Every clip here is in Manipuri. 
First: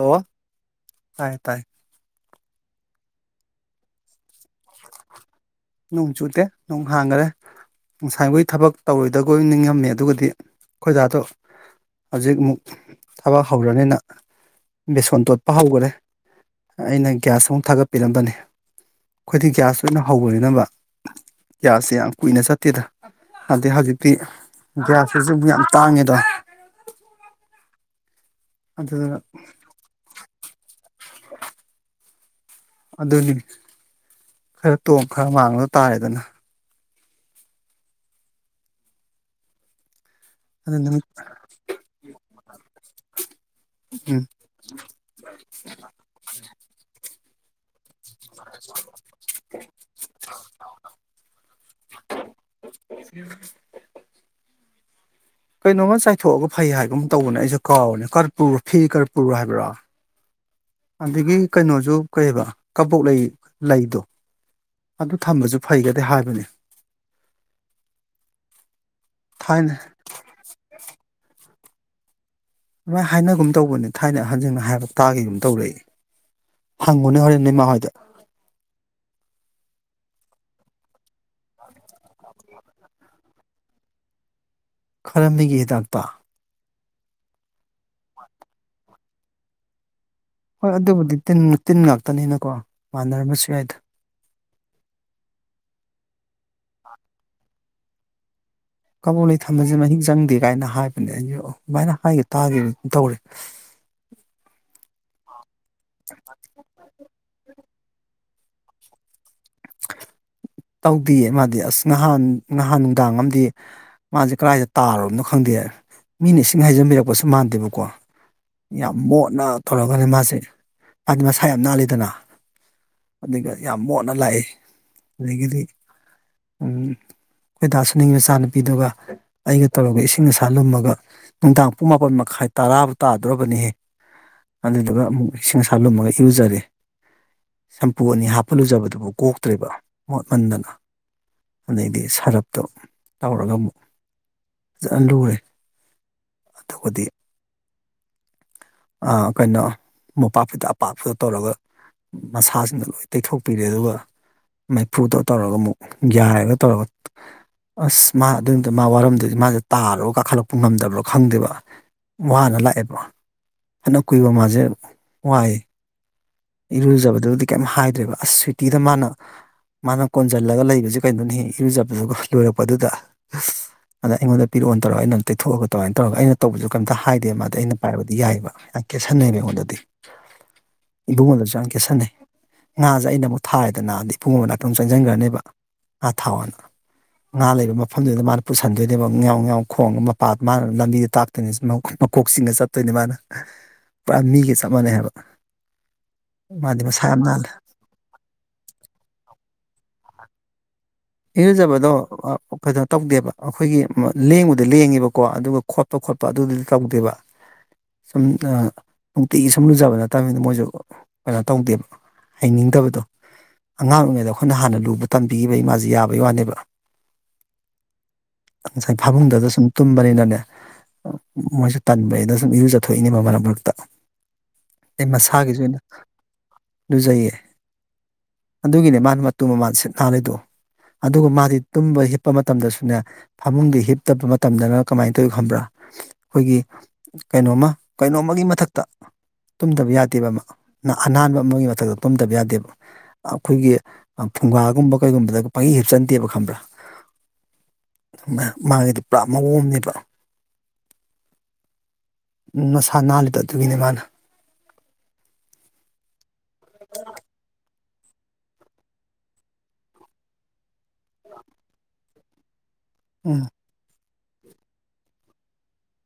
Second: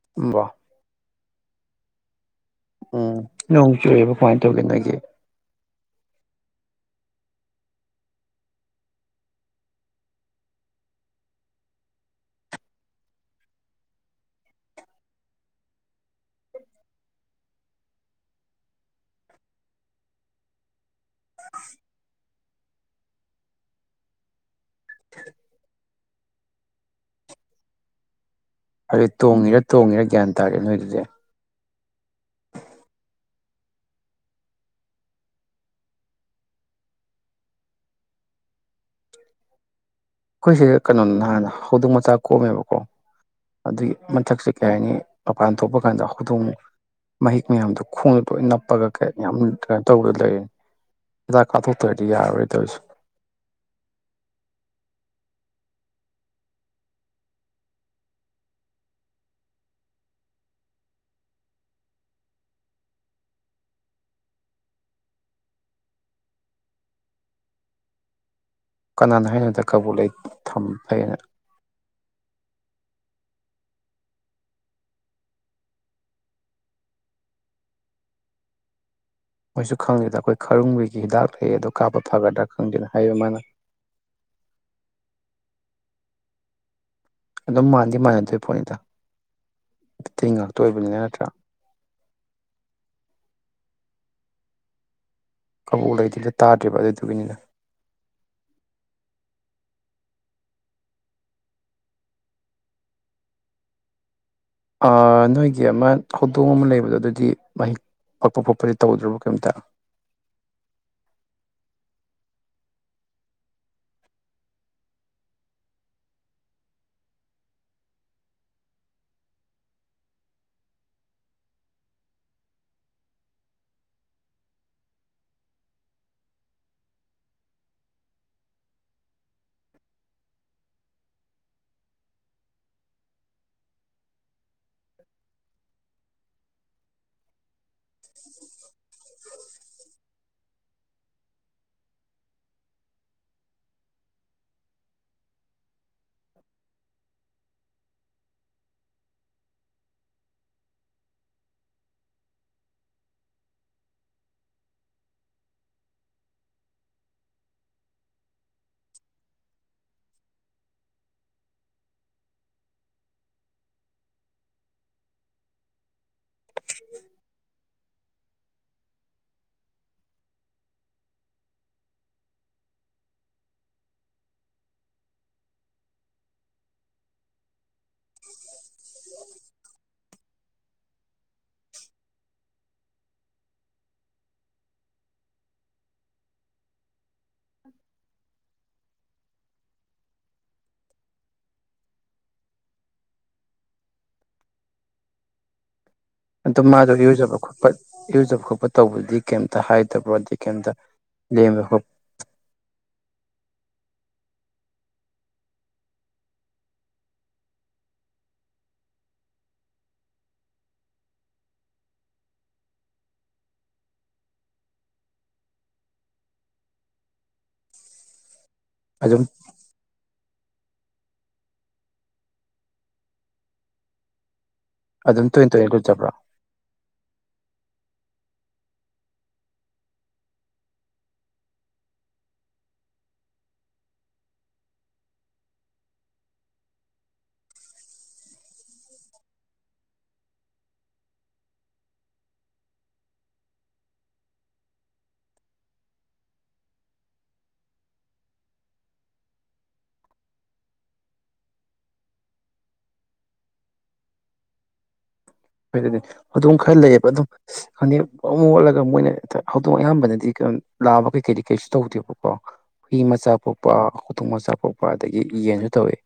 ꯑꯣ ꯕ ꯍꯥꯏ ꯇꯥꯏ꯫ ꯎꯝ ꯅꯣꯡ ꯆꯨꯏ [unintelligible] ꯅꯣꯡ ꯆꯨꯇꯦ ꯅꯣꯡ ꯍꯥꯡꯒꯔꯦ꯫ ꯉꯁꯥꯏꯈꯣꯏ ꯊꯕꯛ ꯇꯧꯔꯣꯏꯗꯈꯣꯏ ꯅꯤꯡꯉꯝꯃꯦ ꯑꯗꯨꯒꯗꯤ ꯈꯈꯣꯏꯗꯥꯗꯣ ꯍꯧꯖꯤꯛ ꯑꯃꯨꯛ ꯊꯕꯛ ꯍꯧꯔꯅꯤꯅ ꯕꯦꯁꯣꯟ ꯇꯣꯠꯄ ꯍꯧꯈꯔꯦ ꯑꯩꯅ ꯒ꯭ꯌꯥꯁ ꯑꯃꯨꯛ ꯊꯥꯒꯠꯄꯤꯔꯝꯕꯅꯤ꯫ ꯑꯩꯈꯣꯏꯗꯤ ꯒ꯭ꯌꯥꯁꯣꯏ ꯑꯣꯏꯅ ꯍꯧꯕꯅꯤꯅꯕ ꯒꯌꯥꯁꯁꯦ ꯌꯥꯝ ꯀꯨꯏꯅ ꯆꯠꯇꯦꯗ ꯑꯗꯤ ꯍꯧꯖꯤꯛꯇꯤ ꯒ꯭ꯌꯥꯁꯁꯨ ꯌꯥꯝ ꯇꯥꯡꯉꯦ ꯗ ꯑꯗꯨ ꯇꯣꯡꯉꯤꯔꯥ- ꯇꯣꯡꯉꯤꯔꯥ ꯒ꯭ꯌꯥꯟ ꯇꯥꯔꯛꯑꯦ ꯅꯣꯏꯒꯤꯗꯤ ꯑꯗꯨꯅꯤ ꯈꯔ ꯇꯣꯡ ꯈꯔ ꯃꯥꯡꯕ ꯇꯥꯔꯦꯗꯅ ꯫ ꯑꯩꯈꯣꯏꯁꯦ ꯑꯗꯨ ꯀꯩꯅꯣ ꯅꯨꯃꯤꯠ ꯅꯍꯥꯟꯅ ꯍꯧꯗꯣꯡ ꯃꯆꯥ ꯀꯣꯝꯃꯦꯕꯀꯣ ꯑꯗꯨꯒꯤ ꯎꯝ ꯃꯊꯛꯁꯦ ꯀꯩ ꯍꯥꯏꯅꯤ ꯃꯄꯥꯟ ꯊꯣꯛꯄ ꯀꯥꯟꯗ ꯍꯧꯗꯣꯡ ꯃꯍꯤꯛ ꯃꯌꯥꯝꯗꯨ ꯈꯣꯡꯗ ꯇꯣꯏꯅ ꯅꯞꯄꯒ ꯀ ꯌꯥꯝ ꯀꯩꯅ ꯇꯧꯕꯗ ꯂꯩꯔꯤꯅꯤ ꯍꯤꯗꯥꯛ ꯀꯥꯞꯊꯣꯛꯇ꯭ꯔꯗꯤ ꯌꯥꯔꯔꯣꯏ ꯇꯧꯏꯁꯤ꯫ ꯀꯩꯅꯣꯝꯃ ꯆꯥꯏꯊꯣꯛꯑꯒ ꯐꯩ ꯍꯥꯏꯒꯨꯝ ꯇꯧꯕꯅꯦ ꯑꯩꯁꯨ ꯀꯥꯎꯕꯅꯦ ꯀꯔꯄꯨꯔ ꯐꯤ ꯀꯔꯄꯨꯔ ꯍꯥꯏꯕ꯭ꯔꯥ ꯑꯗꯒꯤ ꯀꯩꯅꯣꯁꯨ ꯀꯩꯕ ꯀꯕꯣꯛ ꯂꯩ ꯂꯩꯗꯣ ꯑꯗꯨ ꯊꯝꯕꯁꯨ ꯐꯩꯒꯗꯦ ꯍꯥꯏꯕꯅꯤ꯫ ꯀꯅꯥꯅꯣ ꯍꯥꯏꯅꯗ ꯀꯕꯨ ꯂꯩ ꯊꯝ ꯐꯩꯅ? ꯑꯗꯨꯃꯥꯏ ꯍꯥꯏꯅꯒꯨꯝ ꯇꯧꯕꯅꯦ ꯊꯥꯏꯅ ꯍꯟꯖꯁꯤꯡꯅ ꯍꯥꯏꯔꯒ ꯇꯥꯒꯒꯨꯝ ꯇꯧꯔꯛꯏ ꯍꯪꯉꯨꯅꯦ ꯍꯣꯔꯦꯟ ꯅꯃꯥ ꯍꯣꯏꯗ꯫ ꯃꯣꯏꯁꯨ ꯈꯪꯗꯦꯗ ꯑꯩꯈꯣꯏ ꯈꯔꯨꯡꯕꯣꯏꯒꯤ ꯍꯤꯗꯥꯛ ꯂꯩ ꯑꯗꯨꯗ ꯀꯥꯞꯄ ꯐꯒꯗ꯭ꯔꯥ ꯈꯪꯗꯦꯅ ꯍꯥꯏꯌ ꯃꯥꯅ꯫ ꯈꯔꯝꯕꯤꯒꯤ ꯍꯤꯗꯥꯛꯇꯣ? ꯑꯗꯨꯝ ꯃꯥꯟꯗꯤ ꯃꯥꯟꯅꯗꯣꯏ ꯄꯣꯠꯅꯤꯗ꯫ ꯇꯤꯟ ꯉꯥꯛꯇ ꯍꯣꯏ ꯑꯣꯏꯕꯅꯤꯅ ꯑꯗꯨꯕꯨꯗꯤ ꯅꯠꯇ꯭ꯔꯥ ꯇꯤꯟ ꯉꯥꯛ ꯇꯅꯤꯅꯀꯣ ꯃꯥꯟꯅꯔꯝꯕꯁꯨ ꯌꯥꯏꯗ ꯫ ꯀꯕꯣꯛ ꯂꯩꯗꯤ ꯇꯥꯗ꯭ꯔꯤꯕ ꯑꯗꯨꯗꯨꯒꯤꯅꯤꯗ꯫ ꯀꯕꯣꯛ ꯂꯩ ꯊꯝꯕꯁꯦ ꯃꯍꯤꯛ ꯆꯪꯗꯦ ꯀꯥꯏꯅ ꯍꯥꯏꯕꯅꯦ ꯑꯩꯁꯨ ꯑꯗꯨꯃꯥꯏꯅ ꯍꯥꯏꯒꯦ ꯇꯥꯒꯦ ꯑꯗꯨ ꯇꯧꯔꯦ꯫ ꯑꯥ ꯅꯣꯏꯒꯤ ꯑꯃ ꯍꯧꯗꯣꯡ ꯑꯃ ꯂꯩꯕꯗꯣ ꯑꯗꯨꯗꯤ ꯃꯍꯤꯛ ꯄꯛꯄ ꯈꯣꯄꯁꯦ ꯇꯧꯗ꯭ꯔꯕ ꯀꯩꯝꯇ [inaudible] ꯇꯧꯗꯦꯌꯦ ꯃꯥꯗꯤ ꯑꯁ ꯅꯍꯥꯟ ꯅꯍꯥꯟ ꯅꯨꯡꯗꯥꯡ ꯑꯃꯗꯤ ꯃꯥꯁꯦ ꯀꯗꯥꯏꯗ ꯇꯥꯔꯣꯅꯣ ꯈꯪꯗꯦ ꯃꯤꯅ ꯏꯁꯤꯡ ꯍꯥꯏꯖꯤꯟꯕꯤꯔꯛꯄꯁꯨ ꯃꯥꯟꯗꯦꯕꯀꯣ ꯌꯥꯝ ꯃꯣꯠꯅ ꯇꯧꯔꯒꯅꯦ ꯃꯥꯁꯦ ꯃꯥꯗꯤ ꯃꯁꯥ ꯌꯥꯝ ꯅꯥꯜꯂꯤꯗꯅ ꯑꯗꯨꯒ ꯌꯥꯝ ꯃꯣꯠꯅ ꯂꯥꯛꯏ ꯑꯗꯒꯤꯗꯤ ꯑꯩꯣꯏꯗꯥꯁꯨꯅꯤꯡ ꯃꯆꯥꯅꯨꯄꯤꯗꯨꯒ ꯑꯩꯒ ꯇꯧꯔꯒ ꯏꯁꯤꯡ ꯑꯁꯥ ꯂꯨꯝꯃꯒ ꯅꯨꯡꯗꯥꯡ ꯄꯨꯡ ꯃꯥꯄꯟ ꯃꯈꯥꯏ ꯇꯔꯥꯕ ꯇꯥꯗ꯭ꯔꯕꯅꯤꯍꯦ ꯑꯗꯨꯗꯨꯒ ꯑꯃꯨꯛ ꯏꯁꯤꯡ ꯑꯁꯥ ꯂꯨꯝꯃꯒ ꯏꯔꯨꯖꯔꯦ ꯁꯝꯄꯨ ꯑꯅꯤ ꯍꯥꯞꯄ ꯂꯨꯖꯕꯗꯨꯕꯨ ꯀꯣꯛꯇ꯭ꯔꯦꯕ ꯃꯣꯠꯃꯟꯗꯅ ꯑꯗꯩꯗꯤ ꯁꯔꯞꯇꯣ ꯇꯧꯔꯒ ꯑꯃꯨꯛ ꯐꯖꯅ ꯂꯨꯔꯦ ꯑꯗꯨꯗꯤ ꯀꯩꯅꯣ ꯃꯣꯝꯄꯥꯛꯐꯤꯗꯛ ꯑꯄꯥꯛꯄꯗ ꯇꯧꯔꯒ ꯃꯁꯥꯁꯤꯡꯗꯣ ꯂꯣꯏ ꯇꯩꯊꯣꯛꯄꯤꯔꯦ ꯑꯗꯨꯒ ꯃꯩꯐꯨꯗ ꯇꯧꯔꯒ ꯑꯃꯨꯛ ꯌꯥꯏꯔꯒ ꯇꯧꯔꯒ ꯑꯁ ꯃꯥ ꯑꯗꯨ ꯅꯨꯃꯤꯠ ꯇꫭ ꯃꯥ ꯋꯥꯔꯝꯗꯨꯗꯤ ꯃꯥꯁꯦ ꯇꯥꯔꯣ ꯀꯥꯈꯠꯂꯛꯄ ꯉꯝꯗꯕ꯭ꯔꯣ ꯈꯪꯗꯦꯕ ꯋꯥꯅ ꯂꯥꯛꯑꯦꯕ ꯐꯅ ꯀꯨꯏꯕꫭꯛ ꯃꯥꯁꯦ ꯋꯥꯏ ꯏꯔꯨꯖꯕꯗꯨ ꯑꯗꯨꯗꯤ ꯀꯩꯝ ꯍꯥꯏ ꯑꯗꯨ ꯑꯁ ꯁ꯭ꯋꯤꯇꯤꯗ ꯃꯥꯅ ꯃꯥꯅ ꯀꯣꯟꯁꯤꯜꯂꯒ ꯂꯩꯕꯁꯦ ꯀꯩꯅꯣꯅꯤ ꯏꯔꯨꯖꯕꯗꯨꯒ ꯂꯣꯏꯔꯛꯄꯗꯨꯗ ꯑꯗ ꯑꯩꯉꯣꯟꯗ ꯄꯤꯔꯛꯑꯣꯅ ꯇꯧꯔꯒ ꯑꯩꯅ ꯇꯩꯊꯣꯛꯑꯒ ꯀꯃꯥꯏꯅ ꯇꯧꯔꯒ ꯑꯩꯅ ꯇꯧꯕꯁꯨ ꯀꯩꯝꯇ ꯍꯥꯏꯗꯦ ꯃꯥꯗꯤ ꯑꯩꯅ ꯄꯥꯏꯕꯗꯤ ꯌꯥꯏꯑꯕ ꯌꯥꯝ ꯀꯦꯠꯁꯟꯅꯩꯕ ꯑꯩꯉꯣꯟꯗꯗꯤ ꯏꯕꯨꯡꯉꯣꯗꯁꯨ ꯀꯦꯠꯁꯟꯅꯩ ꯉꯥꯁꯦ ꯑꯩꯅ ꯑꯃꯨꯛ ꯊꯥꯌꯦꯗꯅꯅꯥꯗꯤ ꯏꯕꯨꯡꯉꯣꯕ ꯉꯥꯛꯇ ꯑꯃꯨꯛ ꯆꯪꯁꯤꯟꯈ꯭ꯔꯅꯦꯕ ꯉꯥ ꯊꯥꯎ ꯑꯅ ꯉꯥ ꯂꯩꯕ ꯃꯐꯝꯗꯨꯗ ꯃꯥꯅ ꯄꯨꯁꯟꯗꯣꯏꯅꯦꯕ ꯉꯥꯥꯎ ꯉꯥꯎ ꯈꯣꯡꯉꯒ ꯃꯄꯥ ꯃꯥꯅ ꯂꯝꯕꯤꯗ ꯇꯥꯛꯇꯣꯏꯅꯤ ꯃꯀꯣꯛ ꯆꯤꯡꯒ ꯆꯠꯇꯣꯏꯅꯦ ꯃꯥꯅ ꯄꯨꯔꯥ ꯃꯤꯒ ꯆꯞ ꯃꯥꯟꯅꯩ ꯍꯥꯏꯕ ꯑꯣ ꯃꯥꯗꯤ ꯃꯥꯗꯣ ꯃꯁꯥ ꯌꯥꯝ ꯅꯥꯜꯂꯦ ꯌꯎꯖꯕ ꯈꯣꯠꯄ ꯌꯨꯖꯕ ꯈꯣꯠꯄ ꯇꯧꯕꯗꯤ ꯀꯩꯝ ꯍꯥꯏꯗ꯭ꯔꯔꯕꯔꯀꯦꯟꯗ ꯏꯔꯨꯖꯕꯗꯣ ꯀꯩꯅꯣ ꯇꯧꯗꯦꯕ ꯑꯩꯈꯣꯏꯒꯤ ꯂꯦꯡꯕꯗ ꯂꯦꯡꯉꯦꯕꯀꯣ ꯑꯗꯨꯒ ꯈꯣꯠꯄ ꯈꯣꯠꯄ ꯑꯗꯨꯗꯗꯤ ꯇꯧꯗꯦꯕ ꯁꯨꯝ ꯅꯨꯡꯇꯤꯒꯤ ꯁꯨꯝ ꯂꯨꯖꯕ ꯅꯠꯇꯕꯅꯤꯅ ꯃꯣꯏꯁꯨ ꯀꯩꯅꯣ ꯇꯧꯗꯦꯕ ꯍꯩꯅꯤꯡꯗꯕꯗꯣ ꯑꯉꯥꯡ ꯑꯣꯏꯔꯤꯉꯩꯗ ꯑꯩꯈꯣꯏꯅ ꯍꯥꯟꯅ ꯂꯨꯕ ꯇꯝꯕꯤꯈꯤꯕ ꯏꯃꯥꯁꯦ ꯌꯥꯕꯒꯤ ꯋꯥꯅꯦꯕ ꯉꯁꯥꯏ ꯑꯗꯨꯝ ꯐꯥꯕꯨꯡꯗꯁꯨ ꯁꯨꯝ ꯇꯨꯝꯕꯅꯤꯅꯅꯦ ꯃꯣꯏꯁꯨ ꯇꯕꯩ ꯑꯗ ꯁꯨꯝ ꯏꯨ ꯆꯠꯊꯣꯛꯏꯅꯦꯕ ꯃꯔꯛ ꯃꯔꯛꯇ ꯑꯩ ꯑꯗꯨꯝ ꯇꯣꯏꯅ ꯃꯁꯥꯒꯤꯁꯨ ꯇꯣꯏꯅ ꯑꯣꯏꯅ ꯂꯨꯖꯕ꯭ꯔꯣ ꯂꯨꯖꯩꯌꯦ ꯑꯗꯨꯒꯤꯅꯦ ꯃꯥꯅ ꯃꯇꯨ ꯃꯃꯥꯟ ꯁꯤꯠ ꯅꯥꯍꯜꯂꯤꯗꯣ ꯑꯗꯨꯒ ꯃꯥꯗꯤ ꯇꯨꯝꯕ ꯍꯤꯞꯄ ꯃꯇꯝꯗꯁꯨꯅꯦ ꯐꯃꯨꯡꯗꯤ ꯍꯤꯞꯇꯕ ꯃꯇꯝꯗꯅ ꯀꯃꯥꯏꯅ ꯇꯧꯏ ꯈꯪꯕ꯭ꯔꯥ ꯑꯩꯈꯣꯏꯒꯤ ꯀꯩꯅꯣꯃ ꯀꯩꯅꯣ ꯑꯃꯒꯤ ꯃꯊꯛꯇ ꯇꯨꯝꯗꯕ ꯌꯥꯗꯦꯕ ꯑꯃ ꯑꯅꯥꯟꯕ ꯑꯃꯒꯤ ꯃꯊꯛꯇ ꯇꯨꯝꯗꯕ ꯌꯥꯗꯦꯕ ꯑꯩꯈꯣꯏꯒꯤ ꯐꯨꯡꯒꯥꯒꯨꯝꯕ ꯀꯩꯒꯨꯝꯕꯗ ꯄꯒꯤ ꯍꯦꯞꯆꯟꯗꯦꯕ ꯈꯪꯕ꯭ꯔꯥ ꯃꯥꯒꯤꯗꯤ ꯄꯨꯔꯥ ꯃꯑꯣꯡ ꯑꯃꯅꯦꯕ ꯅꯁꯥ ꯅꯥꯜꯂꯤꯦꯗ ꯑꯗꯨꯒꯤꯅꯦ ꯃꯥꯅ ꯑꯗꯨꯣꯏ ꯑꯗꯨꯗꯤ ꯑꯗꯨꯝ ꯈꯔ ꯂꯩꯑꯕ ꯑꯗꯨꯝ ꯐꯅꯦꯛ ꯑꯃꯨꯛ ꯑꯣꯠꯂꯒ ꯃꯣꯏꯅ ꯍꯧꯗꯣꯡ ꯑꯌꯥꯝꯕꯅꯗꯤ ꯀꯩꯅꯣ ꯂꯥꯛꯑꯕ ꯀꯩ ꯀꯩꯗꯤ ꯀꯩꯁꯨ ꯇꯧꯗꯦꯕ ꯑꯣ ꯍ ꯃꯆꯥ ꯎꯝ ꯄꯣꯄ ꯊꯨꯝ ꯃꯆꯥ ꯄꯣꯛꯄ ꯑꯗꯒꯤ ꯌꯦꯟꯁꯨ ꯇꯧꯋꯤ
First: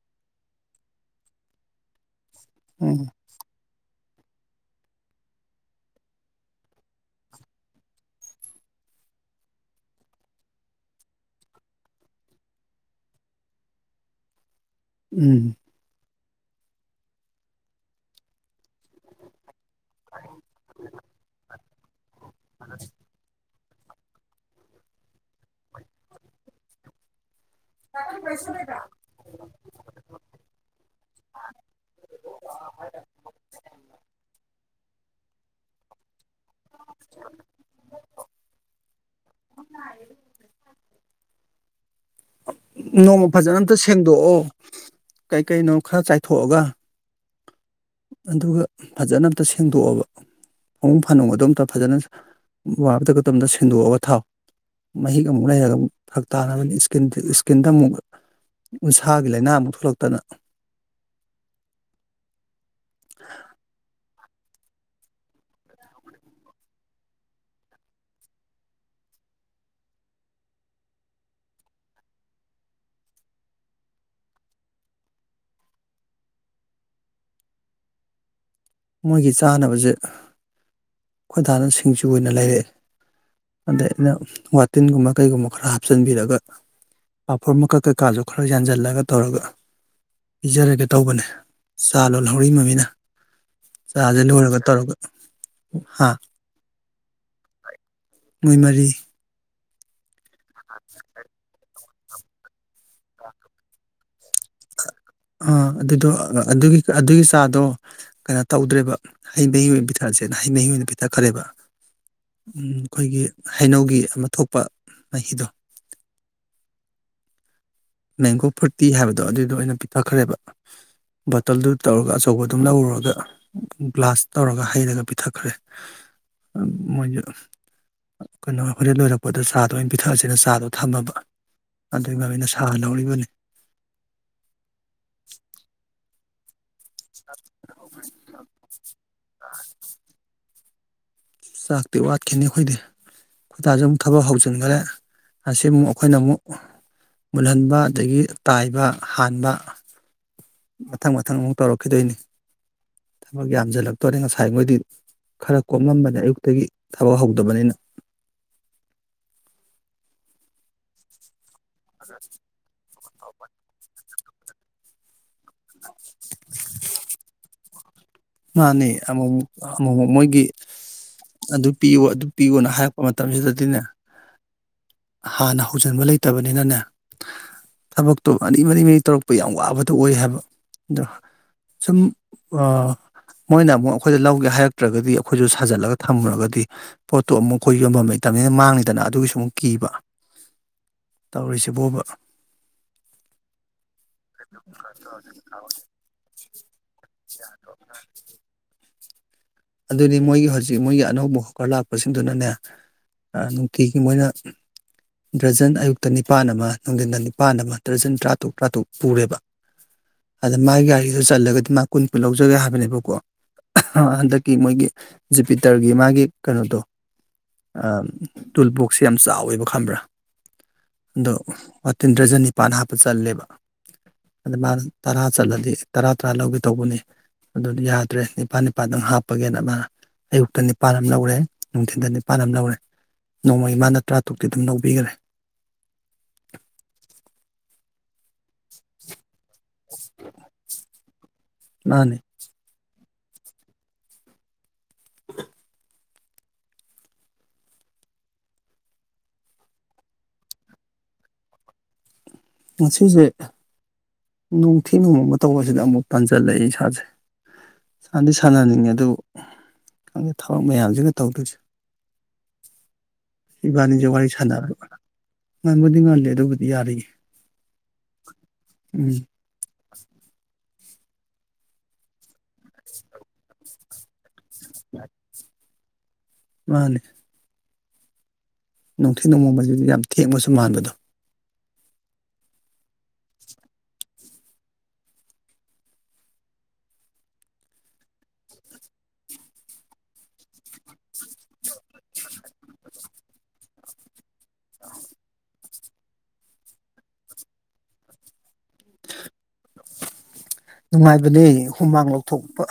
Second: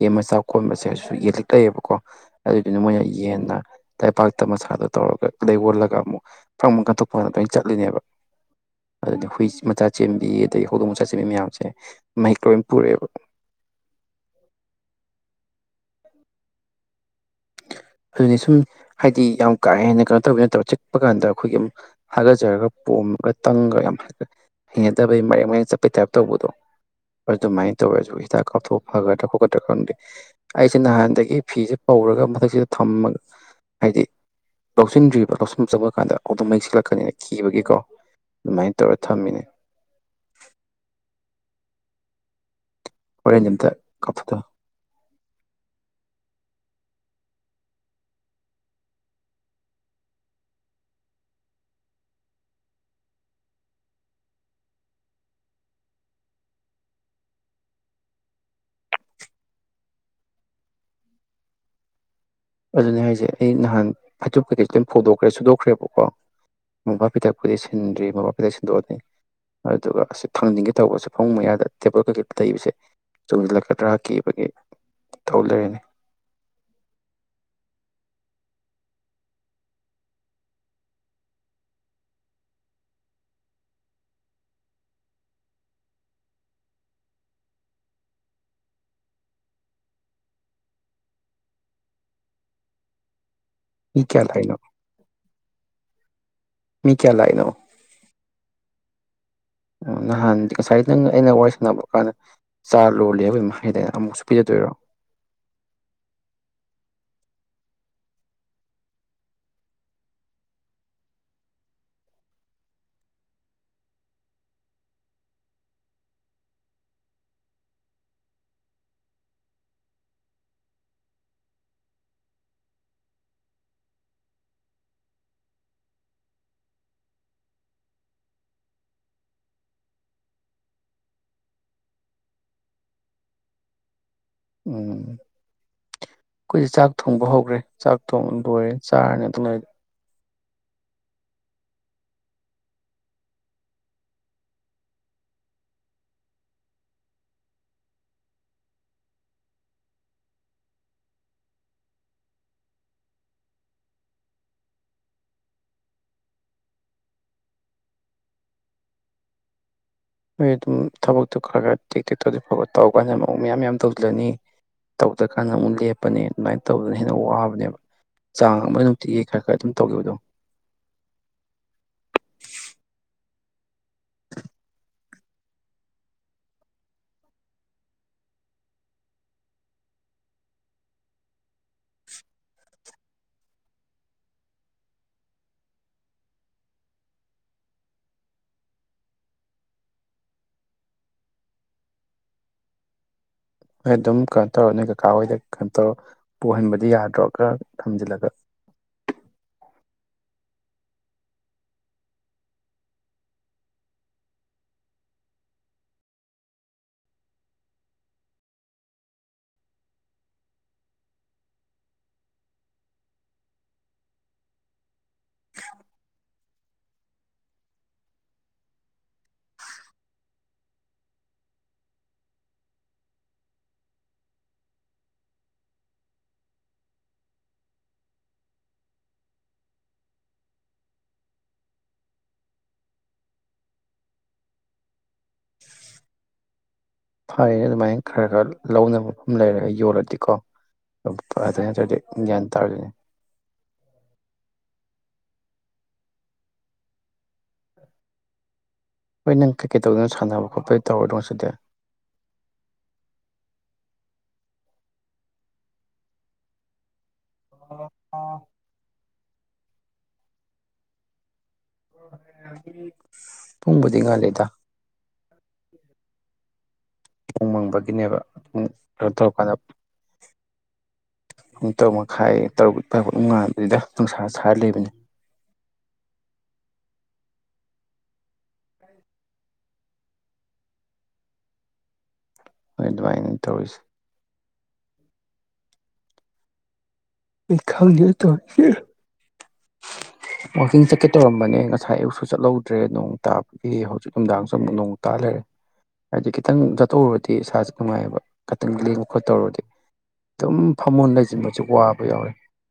ꯌꯦꯟ ꯃꯆꯥ ꯀꯣꯟꯕꯁꯦꯁꯨ ꯌꯦꯟ ꯂꯤꯛ ꯂꯩꯌꯦꯕꯀꯣ ꯑꯗꯨꯗꯨꯅ ꯎꯝ ꯃꯣꯏꯅ ꯌꯦꯟꯅ ꯂꯩꯄꯥꯛꯇ ꯃꯁꯥꯗꯣ ꯇꯧꯔꯒ ꯂꯩ ꯑꯣꯣꯜꯂꯒ ꯑꯃꯨꯛ ꯐꯪꯕ ꯀꯟꯊꯣꯛꯄ ꯂꯣꯏ ꯆꯠꯂꯤꯅꯦꯕ ꯑꯗꯨꯗꯤ ꯍꯨꯏ ꯃꯆꯥ ꯆꯦꯟꯕꯤ ꯑꯗꯒꯤ ꯍꯧꯗꯣꯡ ꯃꯆꯥ ꯆꯦꯟꯕꯤ ꯃꯌꯥꯝꯁꯦ ꯃꯍꯤꯛ ꯂꯣꯏ ꯄꯨꯔꯛꯑꯦꯕ ꯎꯝ ꯑꯗꯨꯅꯤ ꯁꯨꯝ ꯍꯥꯏꯗꯤ ꯌꯥꯝ ꯀꯥ ꯍꯦꯟꯅ ꯀꯩꯅꯣ ꯇꯧꯒꯦ ꯅꯠꯇ꯭ꯔ ꯆꯤꯛꯄ ꯀꯥꯟꯗ ꯑꯩꯈꯣꯏꯒꯤ ꯍꯥꯒꯠꯆꯔꯒ ꯄꯣꯝꯃꯒ ꯇꯪꯒ ꯌꯥꯝ ꯍꯅꯗꯕꯩ ꯃꯔꯦꯛ ꯃꯔ ꯆꯠꯄꯩ ꯇꯥꯏꯞ ꯇꯧꯕꯗꯣ ꯑꯗꯨꯃꯥꯏꯅ ꯇꯧꯋꯦꯁꯨ ꯍꯤꯗꯥꯛ ꯀꯥꯞꯊꯣꯛ ꯐꯒꯗ꯭ꯔꯥ ꯈꯣꯠꯀꯗ꯭ꯔꯥ ꯈꯪꯗꯦ ꯑꯩꯁꯦ ꯅꯍꯥꯟꯗꯒꯤ ꯐꯤꯁꯦ ꯄꯧꯔꯒ ꯃꯊꯛꯁꯤꯗ ꯊꯝꯃꯒ ꯍꯥꯏꯗꯤ ꯂꯧꯁꯤꯟꯗ꯭ꯔꯤꯕ ꯂꯧꯁꯤꯟ ꯆꯕ ꯀꯥꯟꯗ ꯑꯣꯗꯣꯝ ꯃꯩꯁꯤꯂꯛ ꯀꯅꯤ ꯀꯤꯕꯒꯤꯀꯣ ꯑꯗꯨꯃꯥꯏꯅ ꯇꯧꯔꯦꯠ ꯅꯣꯡꯃ ꯍꯣꯔꯦꯟ ꯐꯖꯅ ꯑꯝꯇ ꯁꯦꯡꯗꯣꯛꯑꯣ ꯀꯥꯞꯊꯣꯛ ꯑꯗꯨꯒ ꯐꯖꯅ ꯑꯝꯇ ꯁꯦꯡꯗꯣꯛꯑꯕ ꯐꯃꯨꯡ ꯐꯥꯅꯨꯡꯒꯗꯣ ꯑꯝꯇ ꯐꯖꯅ ꯃꯣꯄꯥꯐꯤꯗꯥꯛ ꯀꯗꯣ ꯑꯝꯇ ꯁꯤꯟꯗꯣꯛꯑꯒ ꯊꯥꯎ ꯃꯍꯤꯛ ꯑꯃꯨꯛ ꯂꯩꯔꯒ ꯑꯃꯨꯛ ꯐꯔꯛ ꯇꯥꯅꯕꯅꯤ ꯏꯁꯀꯤꯟ ꯏꯁꯀꯤꯟꯗ ꯑꯃꯨꯛ ꯎꯟꯁꯥꯒꯤ ꯂꯥꯏꯅꯥ ꯑꯃꯨꯛ ꯊꯣꯛꯂꯛꯇꯅ ꯑꯗꯨꯅꯦ ꯍꯥꯏꯖꯦ ꯑꯩ ꯅꯍꯥꯟ ꯐꯩꯆꯨꯞ ꯀꯩꯀꯩꯁꯤꯗꯤ ꯑꯗꯨꯝ ꯐꯧꯗꯣꯛꯈ꯭ꯔꯦ ꯁꯨꯗꯣꯛꯈ꯭ꯔꯦꯕꯀꯣ ꯃꯣꯝꯄꯥꯛꯐꯤꯗꯥꯛꯄꯨꯗꯤ ꯁꯤꯟꯗ꯭ꯔꯤ ꯃꯣꯝꯄꯥꯛꯐꯤꯗꯛ ꯁꯤꯟꯗꯣꯛꯑꯅꯤ ꯑꯗꯨꯒ ꯑꯁ ꯊꯥꯡꯅꯤꯡꯒꯦ ꯇꯧꯕꯁꯦ ꯐꯃꯨꯡ ꯃꯌꯥꯗ ꯇꯦꯕꯜ ꯀꯩꯀꯩ ꯇꯩꯕꯁꯦ ꯆꯣꯡꯖꯤꯜꯂꯛꯀꯗ꯭ꯔꯥ ꯀꯤꯕꯒꯤ ꯇꯧ ꯂꯩꯔꯦꯅꯦ ꯃꯣꯏꯒꯤ ꯆꯥꯅꯕꯖꯦ ꯈꯣꯏꯗꯥꯅ ꯁꯤꯡꯖꯨ ꯑꯣꯏꯅ ꯂꯩꯔꯛꯑꯦ ꯑꯗ ꯑꯩꯅ ꯋꯥꯇꯤꯟꯒꯨꯝꯕ ꯀꯩꯒꯨꯝꯕ ꯈꯔ ꯍꯥꯞꯆꯤꯟꯕꯤꯔꯒ ꯄꯥꯐꯣꯔ ꯃꯀꯛ ꯀꯩꯀꯥꯖꯨ ꯈꯔ ꯌꯥꯟꯖꯜꯂꯒ ꯇꯧꯔꯒ ꯄꯤꯖꯔꯒꯦ ꯇꯧꯕꯅꯦ ꯆꯥ ꯂꯣꯟꯍꯧꯔꯤ ꯃꯃꯤꯅ ꯃꯤ ꯆꯖꯦ ꯀꯌꯥ ꯂꯥꯛꯏꯅꯣ ꯂꯣꯏꯔꯒ ꯇꯧꯔꯒ [unintelligible] ꯃꯤ ꯀꯌꯥ ꯂꯥꯏꯅꯣ ꯃꯣꯏ ꯃꯔꯤ ꯑ ꯉꯍꯥꯟ ꯉꯁꯥꯏ ꯅꯪ ꯑꯩꯅ ꯋꯥꯔꯤ ꯁꯥꯟꯅꯕ꯭ꯔꯣ ꯀꯥꯟꯗ ꯆꯥ ꯂꯣꯜꯂꯤ ꯍꯥꯏꯕꯔꯥ ꯀꯩꯅꯣꯝ ꯍꯥꯏꯒꯤꯗꯥꯏꯅꯦ ꯑꯃꯨꯛꯁꯨ ꯄꯤꯖꯗꯣꯏꯔꯣ ꯑꯥ ꯑꯗꯨꯗꯣ ꯑꯗꯨꯒꯤ ꯑꯗꯨꯒꯤ ꯆꯥꯗꯣ ꯀꯩꯅꯣ ꯇꯧꯗ꯭ꯔꯦꯕ ꯍꯩ ꯃꯍꯤ ꯑꯣꯏꯅ ꯄꯤꯊꯛꯑꯁꯦꯅ ꯍꯩ ꯃꯍꯤ ꯑꯣꯏꯅ ꯄꯤꯊꯛꯈ꯭ꯔꯦꯕ ꯑꯈꯣꯏꯒꯤ ꯍꯩꯅꯧꯒꯤ ꯑꯃ ꯊꯣꯛꯄ ꯃꯍꯤꯗꯣ ꯃꯦꯡꯒꯣ ꯐꯨꯔꯇꯤ ꯍꯥꯏꯕꯗꯣ ꯑꯗꯨꯏꯗꯣ ꯑꯣꯏꯅ ꯄꯤꯊꯛꯈ꯭ꯔꯦꯕ ꯕꯣꯇꯜꯗꯨ ꯇꯧꯔꯒ ꯑꯆꯧꯕ ꯑꯗꯨꯝ ꯂꯧꯔꯨꯔꯒ ꯒ꯭ꯂꯥꯁ ꯇꯧꯔꯒ ꯍꯩꯔꯒ ꯄꯤꯊꯛꯈ꯭ꯔꯦ ꯃꯣꯏꯖꯨ ꯀꯩꯅꯣ ꯍꯣꯔꯦꯟ ꯂꯣꯏꯔꯛꯄꯗ ꯆꯥꯗꯣ ꯑꯣꯏꯅ ꯄꯤꯊꯛꯑꯁꯦꯅ ꯆꯥꯗꯣ ꯊꯝꯃꯕ ꯑꯗꯨꯏ ꯃꯃꯤꯅ ꯁꯥ ꯊꯥ ꯅꯧꯔꯤꯕꯅꯤ ꯎꯝ ꯈꯣꯏꯗꯤ ꯆꯥꯛ ꯊꯣꯡꯕ ꯍꯧꯒꯔ꯭ꯦ ꯆꯥꯛ ꯊꯣꯡ ꯂꯣꯏꯔꯦ ꯆꯥꯔꯅꯦ [unintelligible] ꯆꯥꯛꯇꯤ ꯋꯥꯠꯈꯤꯅꯤ ꯑꯈꯣꯏꯗꯤ ꯈꯨꯣꯏꯗꯥꯖꯨ ꯑꯃꯨꯛ ꯊꯕꯛ ꯍꯧꯖꯟꯒꯔꯦ ꯑꯁꯤ ꯑꯃꯨꯛ ꯑꯈꯣꯏꯅ ꯑꯃꯨꯛ ꯃꯨꯜꯍꯟꯕ ꯑꯗꯒꯤ ꯇꯥꯏꯕ ꯍꯥꯟꯕ ꯃꯊꯪ ꯃꯊꯪ ꯑꯃꯨꯛ ꯇꯧꯔꯛꯈꯤꯗꯣꯏꯅꯤ ꯊꯕꯛ ꯌꯥꯝꯖꯤꯜꯂꯛꯇꯣꯔꯦ ꯉꯁꯥꯏ ꯃꯣꯏꯗꯤ ꯈꯔ ꯀꯣꯝꯂꯝꯕꯅꯤ ꯑꯌꯨꯛꯇꯒꯤ ꯊꯕꯛ ꯍꯧꯗꯕꯅꯤꯅ ꯍꯣꯏ ꯑꯗꯨ ꯊꯕꯛꯇꯨ ꯈꯒ ꯇꯦꯛ ꯇꯦꯛ ꯇꯧꯗꯤ ꯐꯕꯥ ꯇꯧ [unintelligible] ꯑꯃꯨꯛ ꯃꯌꯥꯝ ꯌꯥꯝ ꯇꯧꯖꯤꯜꯂꯅꯤ ꯇꯧꯗ꯭ꯔꯀꯥꯟꯗ ꯑꯃꯨꯛ ꯂꯦꯞꯄꯅꯤ ꯑꯗꯨꯃꯥꯏꯅ ꯇꯧꯕꯗꯨꯅ ꯍꯦꯟꯅ ꯋꯥꯕꯅꯦꯕ ꯆꯥꯡ ꯑꯃ ꯃꯥꯅꯦ ꯅꯨꯡꯇꯤꯒꯤ ꯈꯔ ꯑꯃꯨꯃꯨꯛ ꯈꯔ ꯑꯗꯨꯝ ꯑꯃꯨꯃꯨꯛ ꯇꯧꯈꯤꯕꯗꯣ ꯃꯣꯏꯒꯤ ꯑꯗꯨ ꯄꯤꯌꯨ ꯑꯗꯨ ꯄꯤꯌꯨꯅ ꯍꯥꯏꯔꯛꯄ ꯃꯇꯝ ꯇꯝꯖꯤꯗꯗꯤꯅꯦ ꯍꯥꯟꯅ ꯍꯧꯖꯤꯟꯕ ꯂꯩꯇꯕꯅꯤꯅꯅꯦ ꯊꯕꯛꯇꯣ ꯃꯔꯤ ꯃꯔꯤ ꯃꯔꯤ ꯇꯧꯔꯛꯄ ꯌꯥꯝ ꯋꯥꯕꯗꯣ ꯑꯣꯏ ꯍꯥꯏꯕ ꯑꯗꯣ ꯁꯨꯝ ꯃꯣꯏꯅ ꯑꯃꯨꯛ ꯑꯈꯣꯏꯗ ꯂꯧꯒꯦ ꯍꯥꯏꯔꯛꯇ꯭ꯔꯒꯗꯤ ꯑꯈꯣꯏꯖꯨ ꯁꯥꯖꯜꯂꯒ ꯊꯝꯃꯨꯔꯒꯗꯤ ꯄꯣꯠꯇꯣ ꯑꯃꯨꯛ ꯑꯈꯣꯏ ꯌꯣꯟꯕꯝ ꯂꯩꯇꯝꯅꯤꯅ ꯃꯥꯡꯅꯤꯗꯅ ꯑꯗꯨꯒꯤꯁꯨ ꯑꯃꯨꯛ ꯀꯤꯕ ꯇꯧꯔꯤꯁꯤꯕꯣꯕ ꯍꯣꯏ ꯑꯗꯨꯝ ꯀꯩꯅꯣ ꯇꯧꯔꯅꯤ ꯀꯀꯥ ꯍꯣꯏꯗ ꯀꯩꯅ ꯇꯧꯔ ꯄꯨꯍꯟꯕ ꯗꯤ ꯌꯥꯗ꯭ꯔꯣ ꯈꯔ ꯊꯝꯖꯤꯜꯂꯒ ꯑꯗꯨꯗꯤ ꯃꯣꯏꯒꯤ ꯍꯧꯖꯤꯛ ꯃꯣꯏꯒꯤ ꯑꯅꯧꯕ ꯍꯣꯀꯔ ꯂꯥꯛꯄꯁꯤꯡꯗꯨꯅꯅꯦ ꯅꯨꯡꯇꯤꯒꯤ ꯃꯣꯏꯅ ꯗ꯭ꯔꯖꯟ ꯑꯌꯨꯛꯇ ꯅꯤꯄꯥꯥꯟ ꯑꯃ ꯅꯨꯡꯗꯤꯟꯗ ꯅꯤꯄꯥꯟ ꯑꯃ ꯗ꯭ꯔꯖꯟ ꯇꯔꯥꯇꯨꯛ ꯇꯔꯥꯇꯨꯛ ꯄꯨꯔꯦꯕ ꯑꯗ ꯃꯥꯒꯤ ꯒꯥꯔꯤꯗꯨ ꯆꯜꯂꯒꯗꯤ ꯃꯥ ꯀꯨꯟ ꯀꯨꯟ ꯂꯧꯖꯒꯦ ꯍꯥꯏꯕꯅꯦꯕꯀꯣ ꯍꯟꯗꯛ ꯀꯤ ꯃꯣꯏꯒꯤ ꯖꯨꯄꯤꯇꯔꯒꯤ ꯃꯥꯒꯤ ꯀꯩꯅꯣꯗꯣ ꯇꯨꯜ ꯕꯣꯛꯁ ꯌꯥꯝ ꯆꯥꯎꯋꯦꯕ ꯈꯝꯕ꯭ꯔꯥ ꯑꯗꯣ ꯋꯥꯇꯤꯟ ꯗ꯭ꯔꯖꯟ ꯅꯤꯄꯥꯥꯟ ꯍꯥꯞꯄ ꯆꯜꯂꯦꯕ ꯑꯗ ꯃꯥꯅ ꯇꯔꯥ ꯆꯠꯂꯗꯤ ꯇꯔꯥ ꯇꯔꯥ ꯂꯧꯒꯦ ꯇꯧꯕꯅꯤ ꯑꯗꯨꯗꯤ ꯌꯥꯗ꯭ꯔꯦ ꯅꯤꯄꯥꯜ ꯅꯤꯄꯥꯜꯗꯪ ꯍꯥꯄ ꯄꯒꯦꯅ ꯃꯥꯅ ꯑꯌꯨꯛꯇ ꯅꯤꯄꯥꯜ ꯑꯃ ꯂꯧꯔꯦ ꯅꯨꯡꯊꯤꯟꯗ ꯅꯤꯄꯥꯜ ꯑꯃ ꯂꯧꯔꯦ ꯅꯣꯡꯃꯒꯤ ꯃꯥꯅ ꯇꯔꯥꯇꯨꯛꯇꯤ ꯑꯗꯨꯝ ꯂꯧꯕꯤꯒꯔꯦ ꯐꯔꯦꯅꯦ ꯑꯗꯨ ꯃꯥꯏ ꯈꯔ ꯈꯔ ꯂꯧꯅꯕ ꯃꯐꯝ ꯂꯩꯔꯒ ꯌꯣꯜꯂꯗꯤꯀꯣ ꯑꯗꯨ ꯅꯠꯇ꯭ꯔꯗꯤ ꯃꯥꯅꯤ ꯒ꯭ꯌꯥꯟ ꯇꯥꯔꯣꯏꯗꯣꯏꯅꯦ ꯍꯣꯏ ꯅꯪ ꯀꯩꯀꯩ ꯇꯧꯗꯣꯏꯅꯣ ꯁꯥꯟꯅꯕ ꯈꯣꯠꯄ ꯇꯧꯔꯣꯏꯗꯔꯣ ꯉꯁꯤꯗꯤ ꯉꯥꯁꯤꯖꯦ ꯅꯅꯨꯡꯊꯤ ꯅꯨꯡꯃ ꯑꯃ ꯇꯧꯕꯁꯤꯗ ꯑꯃꯨꯛ ꯄꯟꯁꯤꯜꯂꯛꯏ ꯏꯁꯥꯁꯦ ꯁꯥꯟꯗꯤ ꯁꯥꯟꯅꯅꯤꯡꯉꯦ ꯑꯗꯨ ꯈꯪꯗꯦ ꯊꯕꯛ ꯃꯌꯥꯝꯁꯤꯅ ꯇꯧꯗꯣꯏꯁꯦ ꯄꯨꯡꯕꯨꯗꯤ ꯉꯥꯂꯗ ꯃꯪꯕꯨꯗꯤ ꯉꯂꯦ ꯑꯗꯨꯕꯗꯤ ꯌꯥꯔꯔꯤ ꯎꯨꯡ ꯃꯪꯕꯒꯤꯅꯦꯕ ꯎꯝ ꯎꯝ ꯇ ꯀꯥꯟꯗ ꯄꯨꯡ ꯇꯔꯨꯛ ꯃꯈꯥꯏ ꯇꯔꯨꯛꯥꯏ ꯄꯠꯉꯥ ꯑꯗꯨꯗ ꯃꯥꯅꯤ ꯅꯨꯡꯊꯤ ꯅꯣꯡꯃꯣꯡꯕꯁꯤꯗꯤ ꯌꯥꯝ ꯊꯦꯡꯕꯁꯨ ꯃꯥꯟꯕꯗꯣ ꯍꯣꯏ ꯑꯗꯨꯃꯥꯏꯅ ꯇꯧꯔꯤꯁꯦ ꯑꯩ ꯈꯪ ꯇ ꯋꯥꯋꯥꯛꯀꯤꯡ ꯆꯠꯀꯦ ꯇꯧꯔꯝꯕꯅꯦ ꯉꯁꯥꯏ ꯑꯌꯨꯛꯁꯨ ꯆꯠꯍꯧꯗ꯭ꯔꯦ ꯅꯣꯡ ꯇꯥꯕꯒꯤ ꯍꯧꯖꯤꯛ ꯅꯨꯡꯗꯥꯡꯁꯨ ꯑꯃꯨꯛ ꯅꯣꯡ ꯇꯥ ꯂꯩꯔꯦ ꯍꯥꯏꯕꯗꯤ ꯈꯤꯇꯪ ꯆꯠꯇꯧꯔꯨꯔꯗꯤ ꯏꯁꯥꯁꯦ ꯅꯨꯡꯉꯥꯏꯌꯦꯕ ꯈꯤꯇꯪ ꯂꯦꯡꯕ ꯈꯣꯠꯇꯧꯔꯗꯤ ꯅꯨꯡꯉꯥꯏꯕꯅꯤ ꯍꯨꯃꯥꯡ ꯂꯧꯊꯣꯛꯄ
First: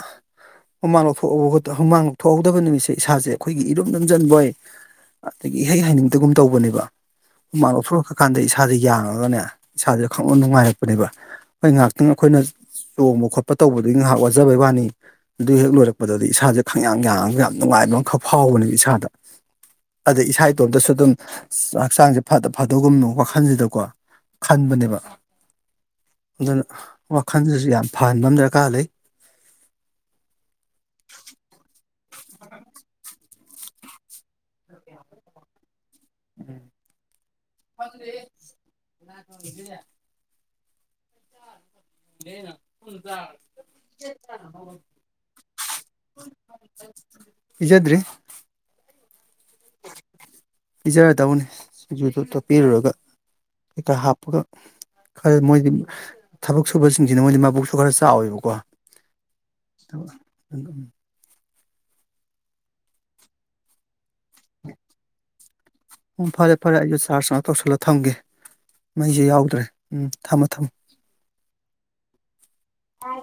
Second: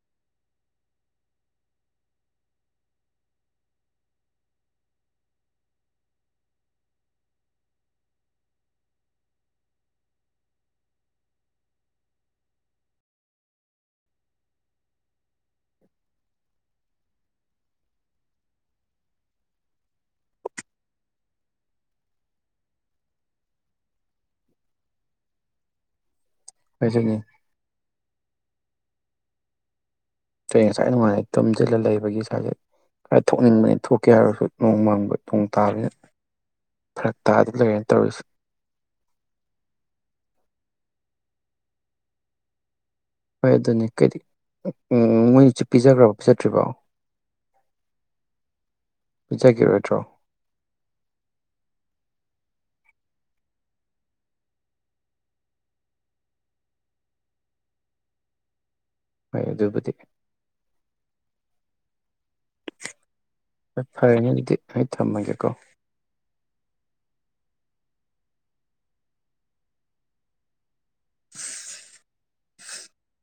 ꯍꯨꯃꯥꯡ ꯂꯧꯊꯣꯛꯑꯕ ꯑꯗꯣ ꯍꯨꯃꯥꯡ ꯂꯧꯊꯣꯛꯍꯧꯗꯕ ꯅꯨꯃꯤꯠꯁꯦ ꯏꯁꯥꯁꯦ ꯑꯩꯈꯣꯏꯒꯤ ꯏꯔꯨꯝ ꯂꯝꯁꯤꯟꯕꯣꯏ ꯑꯗꯒꯤ ꯏꯍꯩ ꯍꯩꯅꯤꯡꯗꯒꯨꯝ ꯇꯧꯕꯅꯦꯕ ꯍꯨꯃꯥꯡ ꯂꯧꯊꯣꯔꯛꯈ꯭ꯔ ꯀꯥꯟꯗ ꯏꯁꯥꯁꯦ ꯌꯥꯡꯉꯒꯅꯦ ꯏꯁꯥꯁꯦ ꯈꯪꯅ ꯅꯨꯡꯉꯥꯏꯔꯛꯄꯅꯦꯕ ꯍꯣꯏ ꯉꯥꯏꯍꯥꯛꯇꯪ ꯑꯩꯈꯣꯏꯅ ꯆꯣꯡꯕ ꯈꯣꯠꯄ ꯇꯧꯕꯗꯨꯒꯤ ꯉꯥꯏꯍꯥꯛ ꯋꯥꯖꯕꯩ ꯋꯥꯅꯤ ꯑꯗꯨ ꯍꯦꯛ ꯂꯣꯏꯔꯛꯄꯗꯗꯤ ꯏꯁꯥꯁꯦ ꯈꯪꯌꯥꯥꯡ ꯌꯥꯡꯉꯒ ꯌꯥꯝ ꯅꯨꯡꯉꯥꯏꯕ ꯑꯃꯈꯛ ꯐꯥꯎꯕꯅꯦꯕ ꯏꯁꯥꯗ ꯑꯗꯩ ꯏꯁꯥ ꯏꯇꯣꯝꯇꯁꯨ ꯑꯗꯨꯝ ꯍꯛꯆꯥꯡꯁꯦ ꯐ ꯐꯗꯕꯒꯨꯝꯅꯣ ꯋꯥꯈꯜꯁꯤꯗꯀꯣ ꯈꯟꯕꯅꯦꯕ ꯑꯗꯨꯅꯤ ꯑꯗꯨꯅ ꯌꯥꯝ ꯐꯍꯟꯕ ꯑꯃ ꯗꯔꯀꯥꯔ ꯂꯩ ꯉꯁꯥꯏ ꯅꯨꯡꯉꯥꯏꯝꯂ ꯂꯩ ꯑꯩꯈꯒꯤ ꯁꯋꯥꯏꯁꯦ ꯈꯔ ꯊꯣꯛꯅꯤꯡꯕꯅꯤ ꯊꯣꯛꯀꯦ ꯍꯥꯏꯔꯁꯨ ꯅꯣꯡ ꯃꯥꯡꯕ ꯅꯣꯡ ꯇꯥꯕꯅ ꯇꯧꯔꯤꯁꯦ [inaudible] ꯗꯅ ꯍꯣꯏ ꯑꯗꯨꯅꯤ ꯀꯩ ꯃꯣꯏꯅꯁꯨ ꯄꯤꯖꯈ꯭ꯔꯕ ꯄꯤꯖꯗ꯭ꯔꯤꯕꯣ ꯄꯤꯖꯈꯤꯔꯣꯏꯗ꯭ꯔꯣ ꯏꯖꯔ ꯇꯕꯨꯅꯤꯗ ꯄꯤꯔꯨꯔꯒ ꯍꯦꯛꯇ ꯍꯥꯞꯄꯒ ꯈꯔ ꯃꯣꯏꯗꯤ ꯊꯕꯛ ꯁꯨꯕꯁꯤꯡꯁꯤꯅ ꯃꯣꯏꯗꯤ ꯃꯕꯨꯛꯁꯨ ꯈꯔ ꯆꯥꯎꯋꯦꯕꯀꯣ [inaudible] ꯍꯣꯏ ꯑꯗꯨꯕꯨꯗꯤ ꯐꯔꯦꯅꯦ ꯑꯗꯨꯗꯤ ꯑꯩ ꯊꯝꯃꯒꯦꯀꯣ ꯎꯝ ꯐꯔꯦ ꯐꯔꯦ ꯑꯩꯁꯨ ꯆꯥꯔꯖ ꯑꯃ ꯇꯧꯁꯤꯜꯂ ꯊꯝꯒꯦ ꯃꯩꯁꯨ ꯌꯥꯎꯗ꯭ꯔꯦ ꯎꯝ ꯊꯝꯃꯣ ꯊꯝꯃꯣ ꯑ